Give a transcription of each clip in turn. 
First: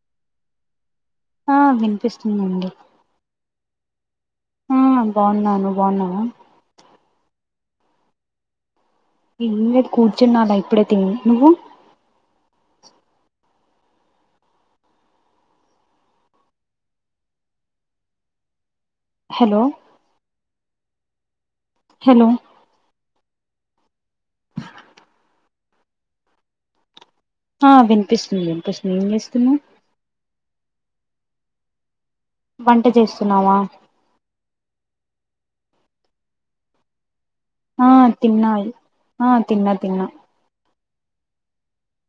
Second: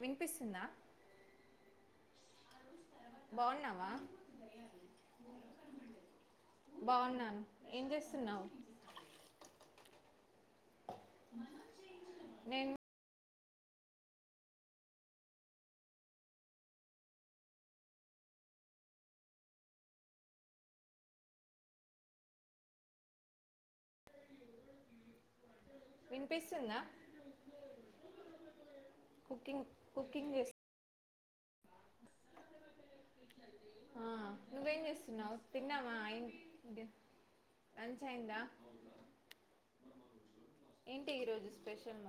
వినిపిస్తుందా ఆ వినిపిస్తుందండి పోన్నావ ఆ బాగున్న నువ్వు బాగున్నావ బాగున్నాను ఏం చేస్తున్నావ్ ఇ కూర్చున్నాాల ఇప్పుడే తి నువ్వు నేను హలో హేలో వినిపిస్తుందా ఆ వినిపిస్తుంది వినిపిస్తుంది ఏం చేస్తున్నావ్ కుకింగ్ కుకింగ్ చేస్తున్నా వంట చేస్తున్నావ తిన్నావ [unintelligible] ఆ తిన్నాయి ఆ తిన్న తిన్నా ఏంటే ఈరోజు స్పెషల్ [inaudible]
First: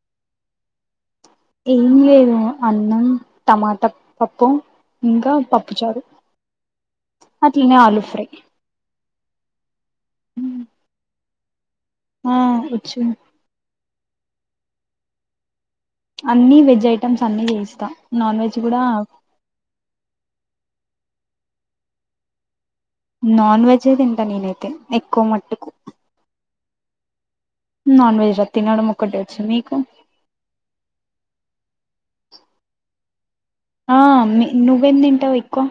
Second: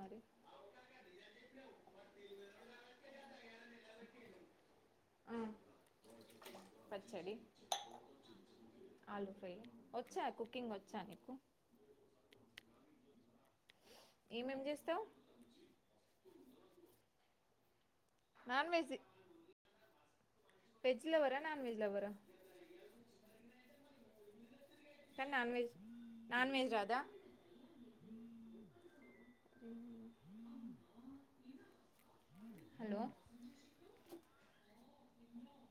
ఏం లేదు అన్నం టమాట పప్పు ఇంకా ఆ, పప్పుచారు పచ్చడి అట్లనే ఆలు ఫ్రై ఆలు ఫ్రై వచ్చా కుకింగ్ ఒచ్చ [unintelligible] ఆ ఒచ్చు ఏమేం చేస్తవ్ అన్ని వెజ్ ఐటెమ్స్ అన్ని చేస్త నాన్ వెజ్ కూడ వెజ్ లవర్ ఆ నాన్ వెజ్ లవర్ ఆ నాన్ వెజ్ ఎ తింటా నేనైతే ఎక్కువ కానీ నాన్ మట్టుకు వెజ్ [unintelligible] నాన్ వెెజ్ రా తినడం ఒక్కటే వచ్చు మీకు హలో ఆ నువ్వెం తింటావ్ ఎక్కువ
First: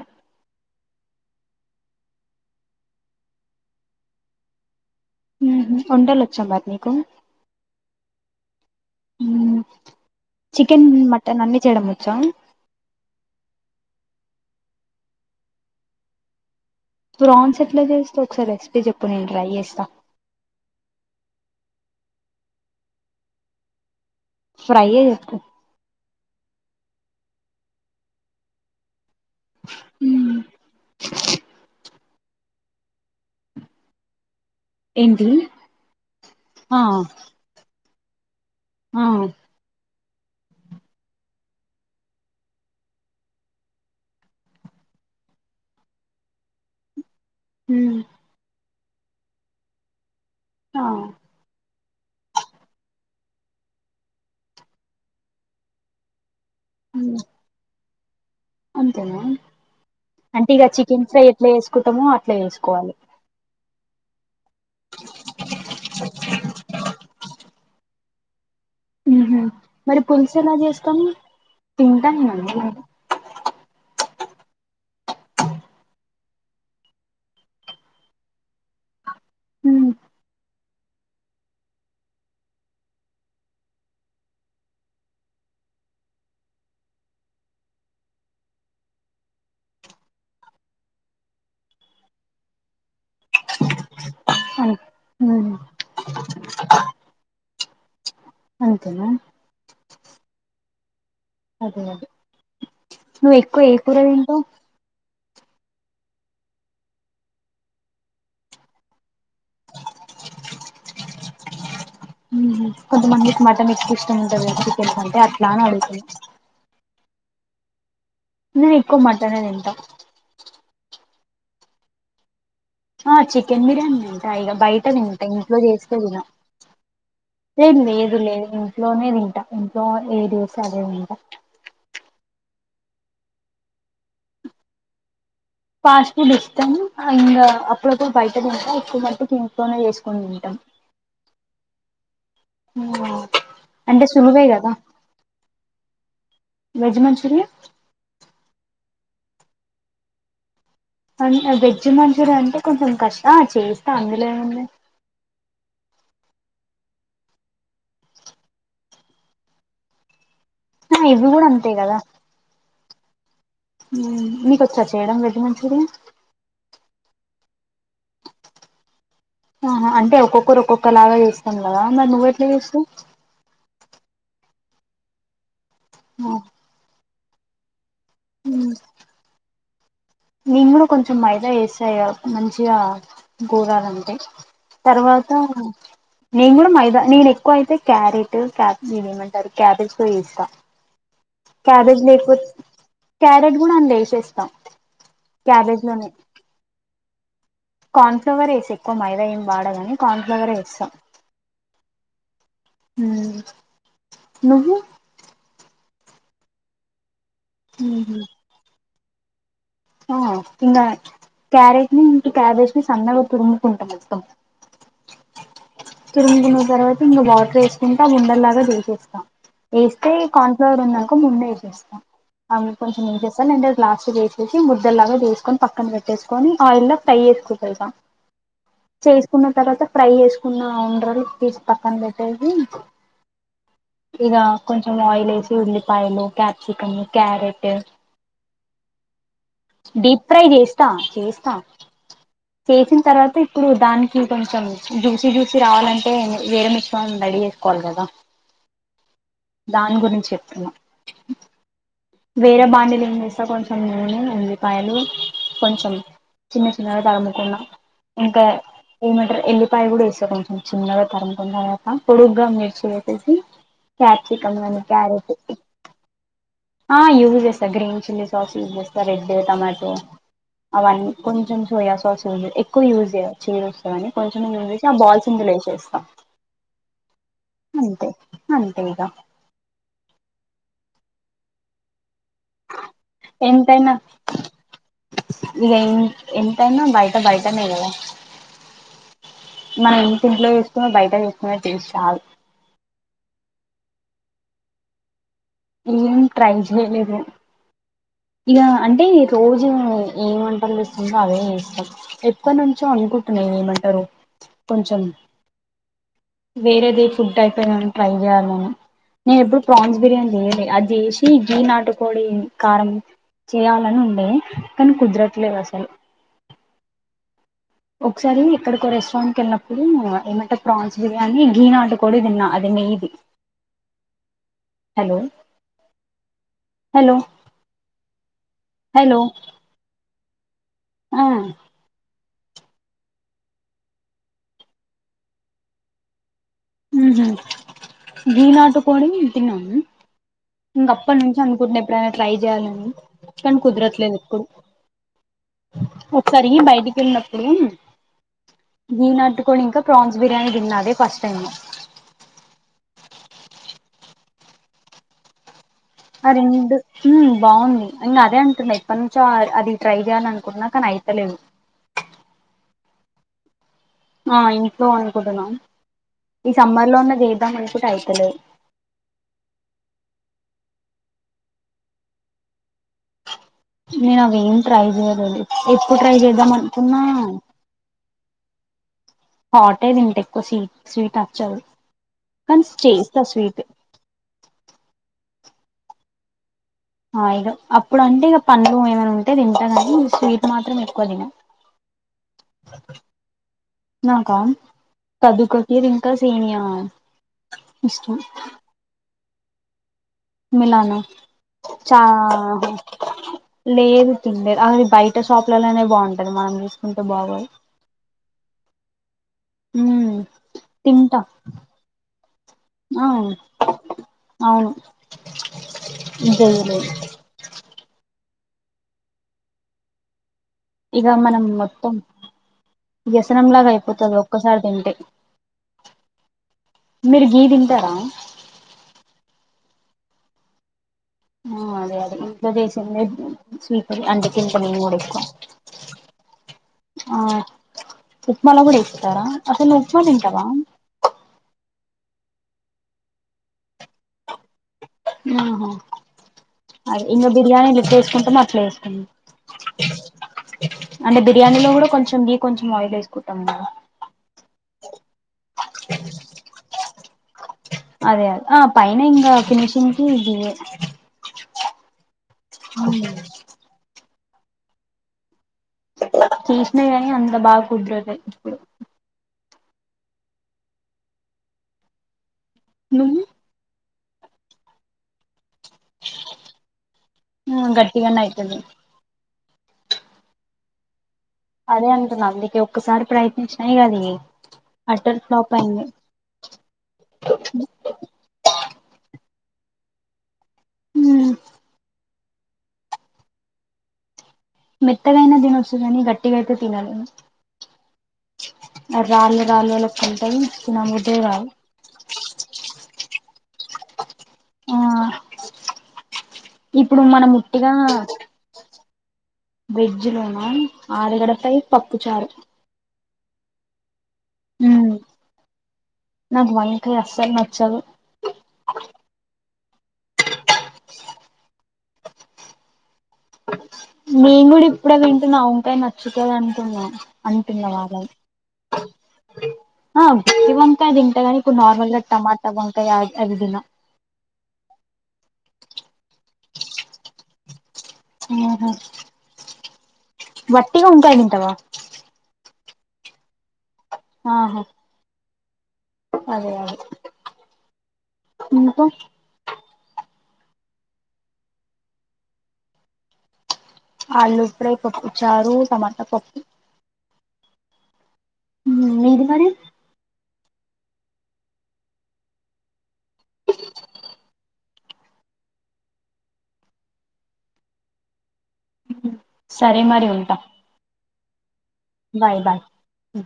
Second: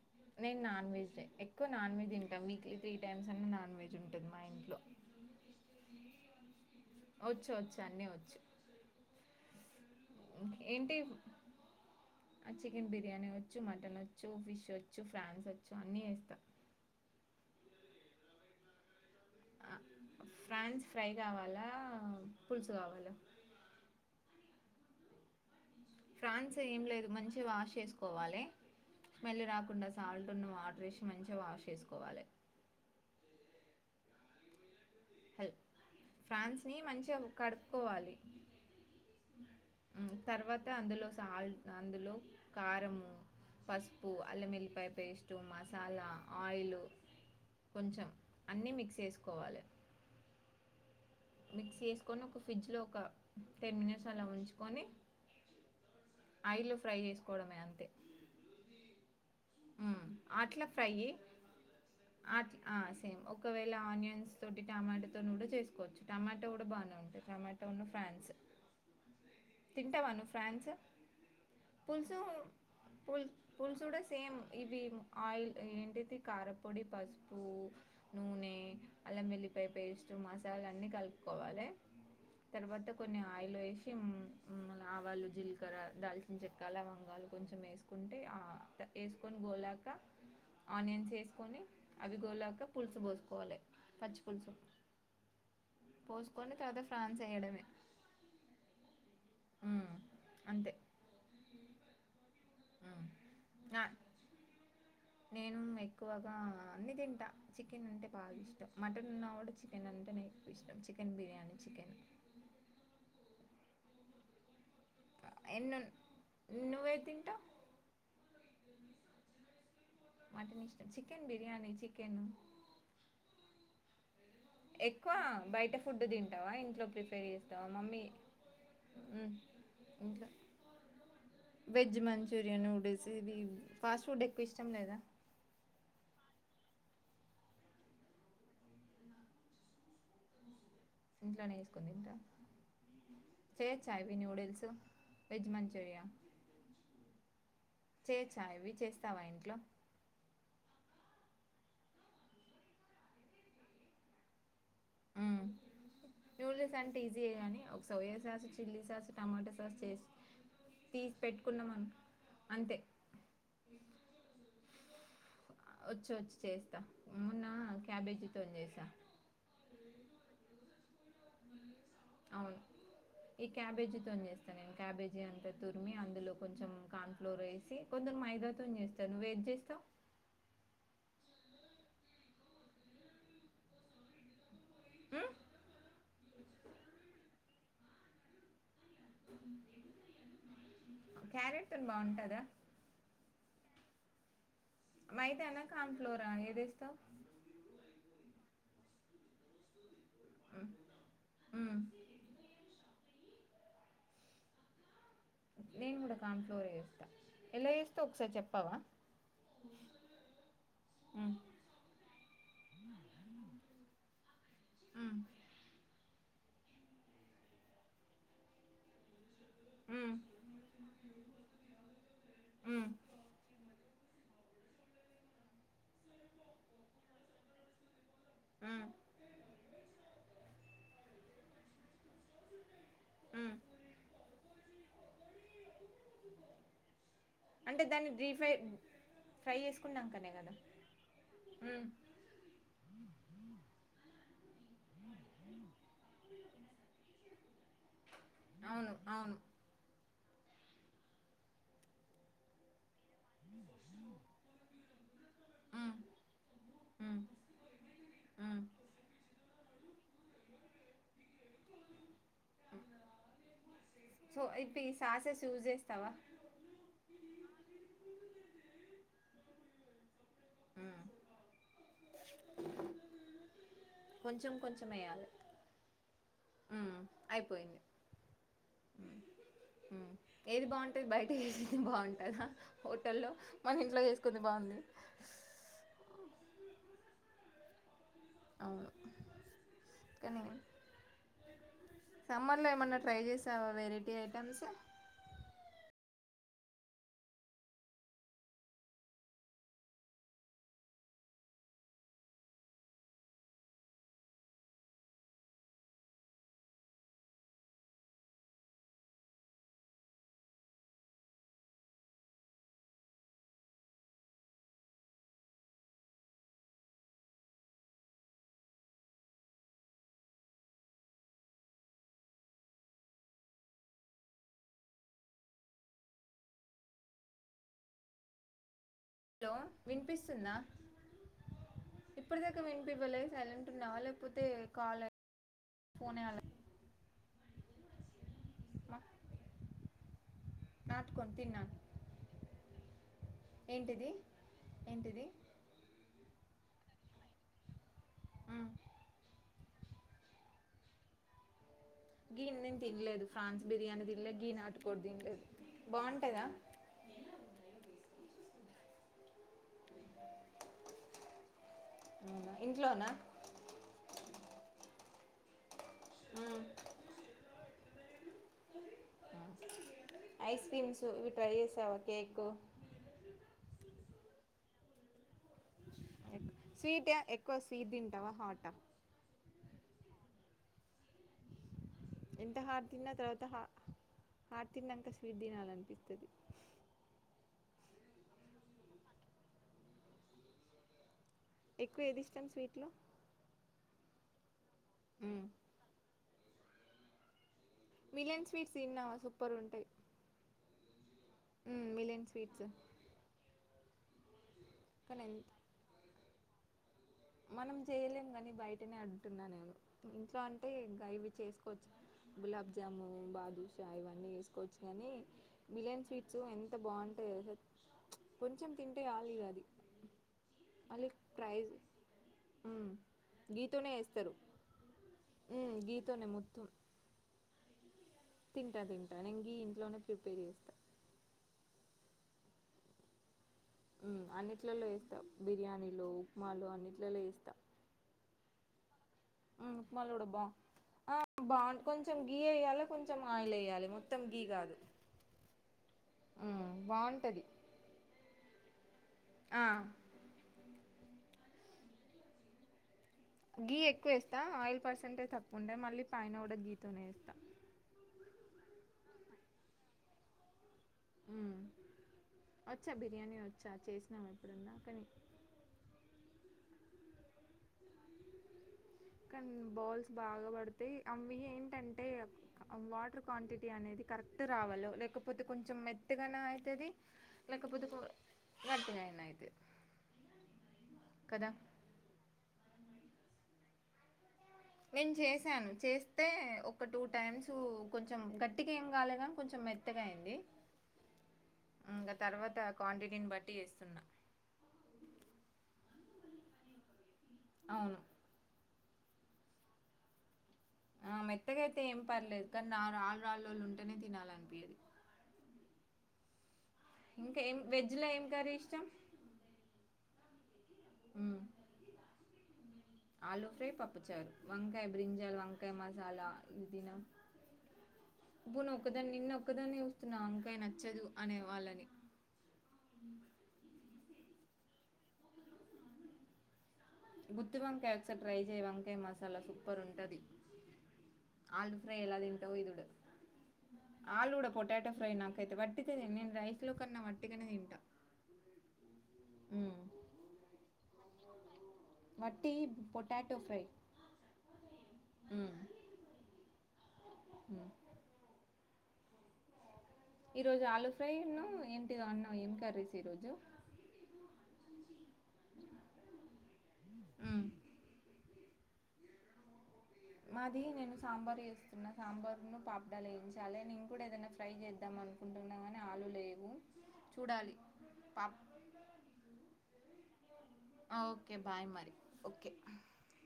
నాన్ వెెజ్ ఎక్కువ నాన్ వెెజ్ తింటాం మీకు త్రీ టైమ్స్ అనే నాన్ వెెజ్ ఉంటుంది మా ఇంట్లో వంటలు వచ్చా మరి నీకు వచ్చు వచ్చు అన్ని వచ్చు హు ఏంటి వచ్చా ఆ చికెన్ బిర్యానీ వచ్చు మటన్ వచ్చు ఫిష్ వచ్చు ఫ్రాన్స్ వచ్చు అన్ని చేస్త [inaudible] ప్రాన్స్ ఎట్లా చేస్తవ్ ఒకసారి రెసిపీ చెప్ ప్రాన్స్ ఫ్రై కావాలా పులుసు కావాల ఫ్రై ఏ చెప్పు ఫాన్స్ ఏం లేదు మంచిగ వాష్ చేసుకోవాలే స్మెల్ రాకుండ మ్ [unintelligible] వాటర్ వేసి మంచిగా వాష్ చేసుకోవాలి ఏంటి [unintelligible] ఫ్రాన్స్ ని ఆ మంచిగా కడుపుకోవాలి ఆ తర్వాత అందులో [unintelligible] అందులో కారము పసుపు అల్లంఎల్లిపాయలు వేసి పేస్టు మసాలా ఆయిలు మ్ కొంచెం అన్నీ మిక్స్ చేసుకోవాలే ఆ మిక్సీ చేసుకొని ఒక ఫ్రిడ్జ్లో ఒక టెన్ మినిట్స్ అల ఉంచుకొని ఆయిళ్ళో ఫ్రై మ్ చేసుకోవడమే అంతే అంతేనా హ్మ్. అంటే అట్లా ఇగ చికెన్ ఫ్రైయి ఫ్రేయ్ ఎట్లా వేసుకుంటామో అట్లా చేసుకోవాలి అల్ల ఆనియన్స్ తోటి టమాటో తోని కూడా చేసుకోవచ్చు టమాట కూడా బానే ఉంటాది టమట్ ట ఉన్ను ఫ్రాన్స్ మ్ హు మరి పులుసు ఎలా చేస్తాము పుల్సు తింటాను నేను పుల్ పుల్సు కుడా సేమ్ ఇవి ఆయిల్ ఏంటిది కారాపొడి పసుపు నూనె అళ్లమేల్లి మ్ పాయపేస్ట్ మసాల అన్నిీ కలుపుకోవాలే తర్వాత కొన్ని ఆయిళ్ళేసి మ్ మ్ ఆవాలు జీలకర్ర దాల్చిన చెక్కాల వంగాలు కొంచెం వేసుకుంటే అ వేసుకొని గోలాక ఆనియన్స్ వేసుకొని అవి గోలాక పులుసు పోసుకోవాలే పచ్చి పులుసు అన్ మ్ పోసుకొని తర్వాత ఫ్రాన్స్ వెయ్యడమే అంతేనా అ అంతే అంతే అది మ్. నువ్వు ఎక్కువగ ఏ ఆ, కూర తింటావ్ నేను ఎక్కువగా అన్ని తింటా చికెన్ అంటే బాగా ఇష్టం మటన్ ఉన్నా కూడా చికెన్ అంటేనే ఎక్కువిష్టం చికెన్ బిర్యానీ చికెన్ మ్ హు కొంతమందికి మటన్ ఎక్కువ ఇష్టం ఉంటంది కదా చికెన్ కంటే అట్లా అని ఎన్నో అడుగుతున్న నువ్వేది తింటావు నిను ఎక్కువ మటనే తింటా మటన్ ఇష్టం చికెన్ బిర్యానీ చికెన్ అ చికెన్ బిర్యానీ ా ఇగ బయట ఎక్కువ తింట ఇంట్లో బయట చేస్తే ఫుడ్ తిన తింటావా ఇంట్లో ప్రిపేర్ చేస్తావా మమ్మీ లేదు లేదు ఇంట్లోనే మ్మ్. తింట ఇంట్లో వాళ్ళు ఏది చేస్తే అదే తింటా వెజ్ మంచూరియన్ నూడిల్స్ ఇవి ఫాస్ట్ ఫుడ్ ఎక్కువ ఇష్టం లేదా ఫాస్ట్ ఫుడ్ ఇష్టాం ఇంగ అప్పుడప్పుడు బయట తింటా ఎక్కువ మట్టికి ఇంట్లోనే చేసుకోని తింటాం ఇంట్లోనే చేసుకొని తింటా చేయొచ్చా అంటే ఇవి సులువే నూడిల్స్ కదా వెజ్ మంచూరియా వెజ్ మంచూరియన్ స్తావా ఇంట్లో అన్ వెజ్ మంచూరియన్ అంటే కొంచెం కష్ అ చేస్త అందులో ఏముంది మ్మ్ నూడిల్స్ అంటే ఈజీయే కానీ ఒక soya sauce chilli sauce tomato sauce చేస్ తీసి ఇవి కూడా అంతే పెట్టుకున్నామన్ అంతే మ్ నీకొచ్చ చేయడం రెడ్ మ వ చ్చు వచ్చు చేస్తా మొన్న క్యాబేజీతో చేసా ఆహా అంటే ఒక్కొక్కరు ఒక్కొక్కలాగా చేస్తాం కదా మరి నువ్వ ఎట్లా అవును చేస్తావ్ ఈ క్యాబేజీతోని చేేస్తా నేను క్యాబేజీ అంతా తురిమి అందులో కొంచెం కాన్ ఫ్లోర్ వేసి కొందరు మైదాతోని చేస్తాారు నువ్వు ఏది చేస్తావ్ నిను కుడా కొంచెం మైదా వేస్త మంచిగా గోలాలంటే తర్వాత మ్మ్ నేను కూడా మైదా నేను ఎక్కువ అయితే క్యారెట్ ఇవేమంటారు క్యాబెజ్ తో చేస్తా క్యారెట్తోని క్యబేజ్ బాగుంటదా లేకపోత్ క్యారెట్ కూడా అండ్ల చేసేస్తా మైదానా కాన్ట్్లోరా ఏదేస్తావ్ కాార్న్ ఫ్లవరే ఏస ఎక్కువ మైద ఏం వాడగాని కార్న్ ఫ్లవరే మ్మ్ ఏస సం మ్మ్ మ్ నువ్వు నేను కూడా కార్న్ ఫ్లోరే ఏస్తా ఎలా మ్మ్ ఏస్తవో హు ఒకసారి చెప్పావా ఆ ఇంగా మ్ క్యారెట్ ని ఇంటు క్యాబేజ్ ని సన్నగా తురుముకుంటం మొత్తం మ్ తురుమకున్న తర్వాత ఇంక వాటర్ వేసుకుంటా ఉండల్లాగా చేసేస్తాం ఏస్తే మ్ ఈ కార్న్ ఫ్లోర్ ఉందనుకో ముందు ఏ సేస్తాం ఆవి కొంచెం ఏం మ్ చేస్తాంటే లాస్ట్ కి వేసేసి ముద్దల్లాగా చేసుకొని పక్కన పెట్టేసుకొని ఆయిల్ లో ఫ్రై ఏసుకుంటా ఇక చేసుకున్న తర్వాత ఫ్రై ఏసుకున్నా అ వుండ్రాళ్ళు తీసి పక్కన పెట్టేసి మ్ ఆ కొంచెం ఆయిల్ వేసి ఉల్లిపాయలు క్యాప్సికమ్ క్యారెట్ అంటే దాన్ని డీప్ ఫ్రై డీప్ చేసుకున్నాకనే ఫ్రై కదా చేస్తా చేస్తా మ్ చేసిన తర్వాత ఇప్పుడు దానికి కొంచెం జ్యూసి జ్యూసి రావాలంటే వేరే మిశ్రమం రడీ చేసుకోవాలి కదా అవును అవును దాని గురించి చెప్తున్నా వేరే బాండీలో కొంచెం నూనె ఉల్లిపాయలు కొంచెం మ్ చిన్న చిన్నగా మ్ తరుముకున్నా ఇంకా మ్ ఏమంటరు ఎల్లిపాయ కూడా వేసా కొంచెం చిన్నగా తరుముకున తర్వాత పొడుగ్గా మిర్చి ఏసేసి సో క్యాప్సికమ్ ని ఇప్పుడు ఈ క్యారెట్ సాసెస్ యూజ్ చేస్తావా ఆ యూజ్ చేస్తా గ్రీన్ చిల్లీ సాస్ యూజ్ చేస్తా రెడ్ టమాటో మ్ అవన్నీ కొంచెం సోయా సాస్ ఉంది ఎక్కువ యూస్ జేయా చేదు వస్తది అని కొంచెం యూస్ చేసి ఆ బాల్స్ ని చేస్తాం మ్ అయిపోయింది అంతే ఇక మ్ ఏది బావుంటది బయట ఏ టిఫిన్ బావుం హోటల్లో మన ఎంతైనా ఇంట్లో చేసుకుంది బావుంది ఇక ఎంతైనా బయట బయటనే కదా అవును మనం ఇంటి కానీ ఇంట్లో చేసుకున్న బయట చేసుకున్న టేస్ట్ రాదు సమ్మర్లో ఏమన్నా ట్రై వెరైటీ ఐటెమ్స్ ఏం ట్రైల్స్ వెయలేదు ఇక అంటే రోజు ఏ వంటలు చెస్తుందో అవే చేస్తాం ఎప్పడి నుంచో అంతె ఏమంటారు కొంచెం వేరే ది ఫుడ్ ఐటమ్ ట్రై చేయాలి నేను నేను ఎప్పుడు ప్రాన్స్ బిర్యానీ జెయలె అది జెసి గీ నాటుకోడి కారం చేయాలని ఉండే కానీ కుదరట్లేదు అసలు ఒకసారీ ఎక్కడికొ రెస్టారెంట్ కి ఎళ్ళినప్పుడు ఏమంటే ప్రాన్స్ బిర్యానీ గీ నాటుకోడి తిన్నా అదె మేబి హలో హలో హలో వినిపిస్తుందా ఆ ఇప్పటిదాకా వినిపివలే సైలెంట్ ఉన్నావా లేకపోతే కాలే ఫోనే అల వీనాటు మా, కోడి తిన ఇంక అప్పటి నాటుకొని నుంచి తిన్నాను అనుకుంటున్నా ఎప్పుడైనా ట్రై జెయ్యాలని కాని ఏంటిది కుదరట్లేదు ఎప్పుడు ఏంటిది ఒకసారి బయటికె ళినప్పుడు మ్, గీ నాట్టుకోడి ఇంకా ప్రాన్స్ బిర్యానీ తిన్నా అదే ఫస్ట్ టైమ్ గీని నేను తినలేదు ఫ్రాన్స్ బిర్యానీ దినలేదు గీని నాటుకోడి దినలేదు ఆ రెండు బాగుంది ఇంకా అదే అంటున్నాయి ఎప్పటి నుంచో అది ట్రై చేయ్యాల అనుకున్నా కానీ అయితలేదు అవునా? ఇంట్లోనా ఆ ఇంట్లో అనుకుంటున్నా మ్, ఈ మ్. సమ్మర్ లో అన్నా చేద్దాం అనుకుంటే అయితలేదు ఐస్ క్రీమ్స్ ఇవి ట్రై చేసావా కేక్ నేను అవి ఏం ట్రై చేయలేదు ఎప్పుడు ట్రై చేద్దాం అనుకున్నా తవ హాట్ ఆ హాటే తింట ఎక్కువ స్వీట్ స్వీట్ నచ్చదు ఎంత కానీ హాట్ తిన్నా చేస్తా తర్వాత స్వీట్ హాట్ తిన్నాక స్వీట్ తినాలనిత్తది ఆ ఇక అప్పుడు అంటే ఇక పండ్లు ఏమైనా ఉంటే తింటాగానీ స్వీట్ మాత్రం ఎక్కువ తిన ఎక్కువ ఏది ఇష్టం స్వీట్లో నాకా కదుకది ఇంకా సేమియా ఆ మిలన్ స్వీట్స్ తిన్నావ సూపర్ ఉంటాయి మిలానా ఉమ్, చ మిలియన్ స్వీట్స్ లేదు తినలేదు అది బయట కానీ ఎంత షాప్లలోనే బాగుంటది మనం చెసి మనం చేయలేం గాని బయటనే అడు టున్నా నేను మ్మ్ ఇంట్లో అంటే తింటా ఇవి చేసుకోవచ్చు గులాబ్జాము ఆ బాదుషా ఇవన్నీ అవును వేసుకోవచ్చు కానీ మిలియన్ స్వీట్స్ ఎంత చేయలేదు బాగుంటాయో కొంచం తింటే ఆలిగా అది ఇగ మళ్ళీ మనం ప్రైజ్ మొత్తం ఉమ్, వ్యసనంలాగా గీతోనే అయిపోతది వేస్తారు ఒక్కసారి తింటే గీతోనే మొత్తం గీ తింటారా తింటా తింటా నేను గీ ఇంట్లోనే ప్రిపేర్ చేస్తా ఆ అదే అదే ఇంట్లో చేసిందే స్వీట్ అంటే తింటా నేను అన్నిట్లలో కూడా ఎక్కువ వేస్తాం బిర్యానీలో ఉప్మాలో అన్నిట్లలో ఆ వేస్తాం ఉప్మాలో కూడా వేస్తారా అసలు ఉప్మా కూడా బా తింటారా ఆ బాగుంట కొంచెం గీ వేయ్యాలి కొంచెం ఆయిల్ వేయ్యాలి మొత్తం గీ కాదు ఉహా అది ఇంకా బాగుంటది బిర్యానీలో ఎట్లా వేసుకుంటామో అట్లా వేసుకోవడం ఆ అంటే బిర్యానీ లో కూడా కొంచం గి కొంచం ఆయిల్ వే గీ ఎక్కువ వేస్తా ఆయిల్ పర్సెంటేజ్ తక్కువ ఉండే మళ్ళీ పైన కూడా గీతోనేస్తా అదే అదే ఆ పైన ఇంకా ఫినిషింగ్ కి గీ ఏ ఉమ్ వచ్చా బిర్యానీ వచ్చా చేసినావా ఎప్పుడన్నా కనీ చేసినా కానీ అంత బాగా కుదరదు ఎప్పుడు డ్ బౌల్స్ బాగా పడతాయి అవి ఏంటంటే నువ్వు వాటర్ క్వాంటిటీ అనేది కరెక్ట్ రావాల లేకపోతే కొంచెం మెత్తగాన అయితది ఆ లేకపోతే గట్టిగానే అయితది గట్టిగా అయినా అయితది అదే అంటున్నా అందుకే ఒక్కసారి ప్రయత్నించినాయి ఇగ అది నేను అట్టర్ ఫ్లాప్ చేసాను అయింది చేస్తే ఒక టూ టైమ్స్ కొంచెం గట్టి గా ఏమ్ కాలేగాని కొంచెం మెత్తగా అయ్యింది ఉమ్ ఇంకా తర్వాత క్వాంటిటీనీ బట్టి వేస్తున్నా మెత్తగ అయినా తినొచ్చు గట్టిగాయితే తినలేం అవును రాలు రాలు లెకుంటయ్ ఆ మెత్తగతే ఏం పర్లేదు కానీ నా రాళ్ రాళ్ళోళ్ళు ఉంటేనే తినాల ఆ ఇప్పుడు మనం ఇంకా ఏం ఉట్టిగా వెజ్ ల ఏం కరీ ఇష్టం వెజ్ లోన ఆలుగడ మ్మ్. ఫ్రై పప్పు చారు ఆలు ఫ్రై, పప్పుచారు, వంకాయ, ఉమ్ బ్రింజాల్, వంకాయ మసాలా నాకు ఇవి తిన. వంకాయ అస్సలు నచ్చదు ఇప్పు నువ్ ఒకదాని నిన ఒక్కదానే చూస్తున్న అంకాయ నచ్చదు అనే వాళ్ళని నేను కూడా ఇప్పుడ వింటున్నా ఆ వంకాయ నచ్చుతది అంటున్న గుత్తి వంకాయ వాళ్ళని ఒకసారి ట్రై చేయ్ వంకాయ మసాలా సూపర్ ఉంటది ఆలు ఫ్రై గ ఎలా టమాటా తింటావో ఇది వంకాయ కూడా అ అదిదిన ఆలు కూడ పొటాటో ఫ్రై నాకైతే వట్టిదే నేను రైస్ లో కన్నా వట్టిగనే తింటా ఆహ ఉమ్ వట్టి వంకాయ్ తింటవా వట్టి పొటాటో ఫ్రై ఆహా ఉమ్, అదే అదే ఉమ్. ఇంకా ఈ రోజు ఆలు ఫ్రై ఉన్ను ఏంటిదో అన్నవ్ ఏం కర్రీస్ ఈ రోజు ఆలూ ఫ్రై, పప్పు చారు, టమాటా పప్పు. ఉమ్. ఊ మీది మరి మాది నేను సాంబార్ ఏస్తున్నా సాంబార్ ను పాప్డాలు వేయించాలి నేను కూడా ఏదైనా ఫ్రై చేద్దాం అను కుంటున్నా కాని ఆలు లేవు చూడాలి పాప్ సరే మరి ఉంటా ఓకే బాయ్ మరి బాయ్ బాయ్ ఓకే ఉ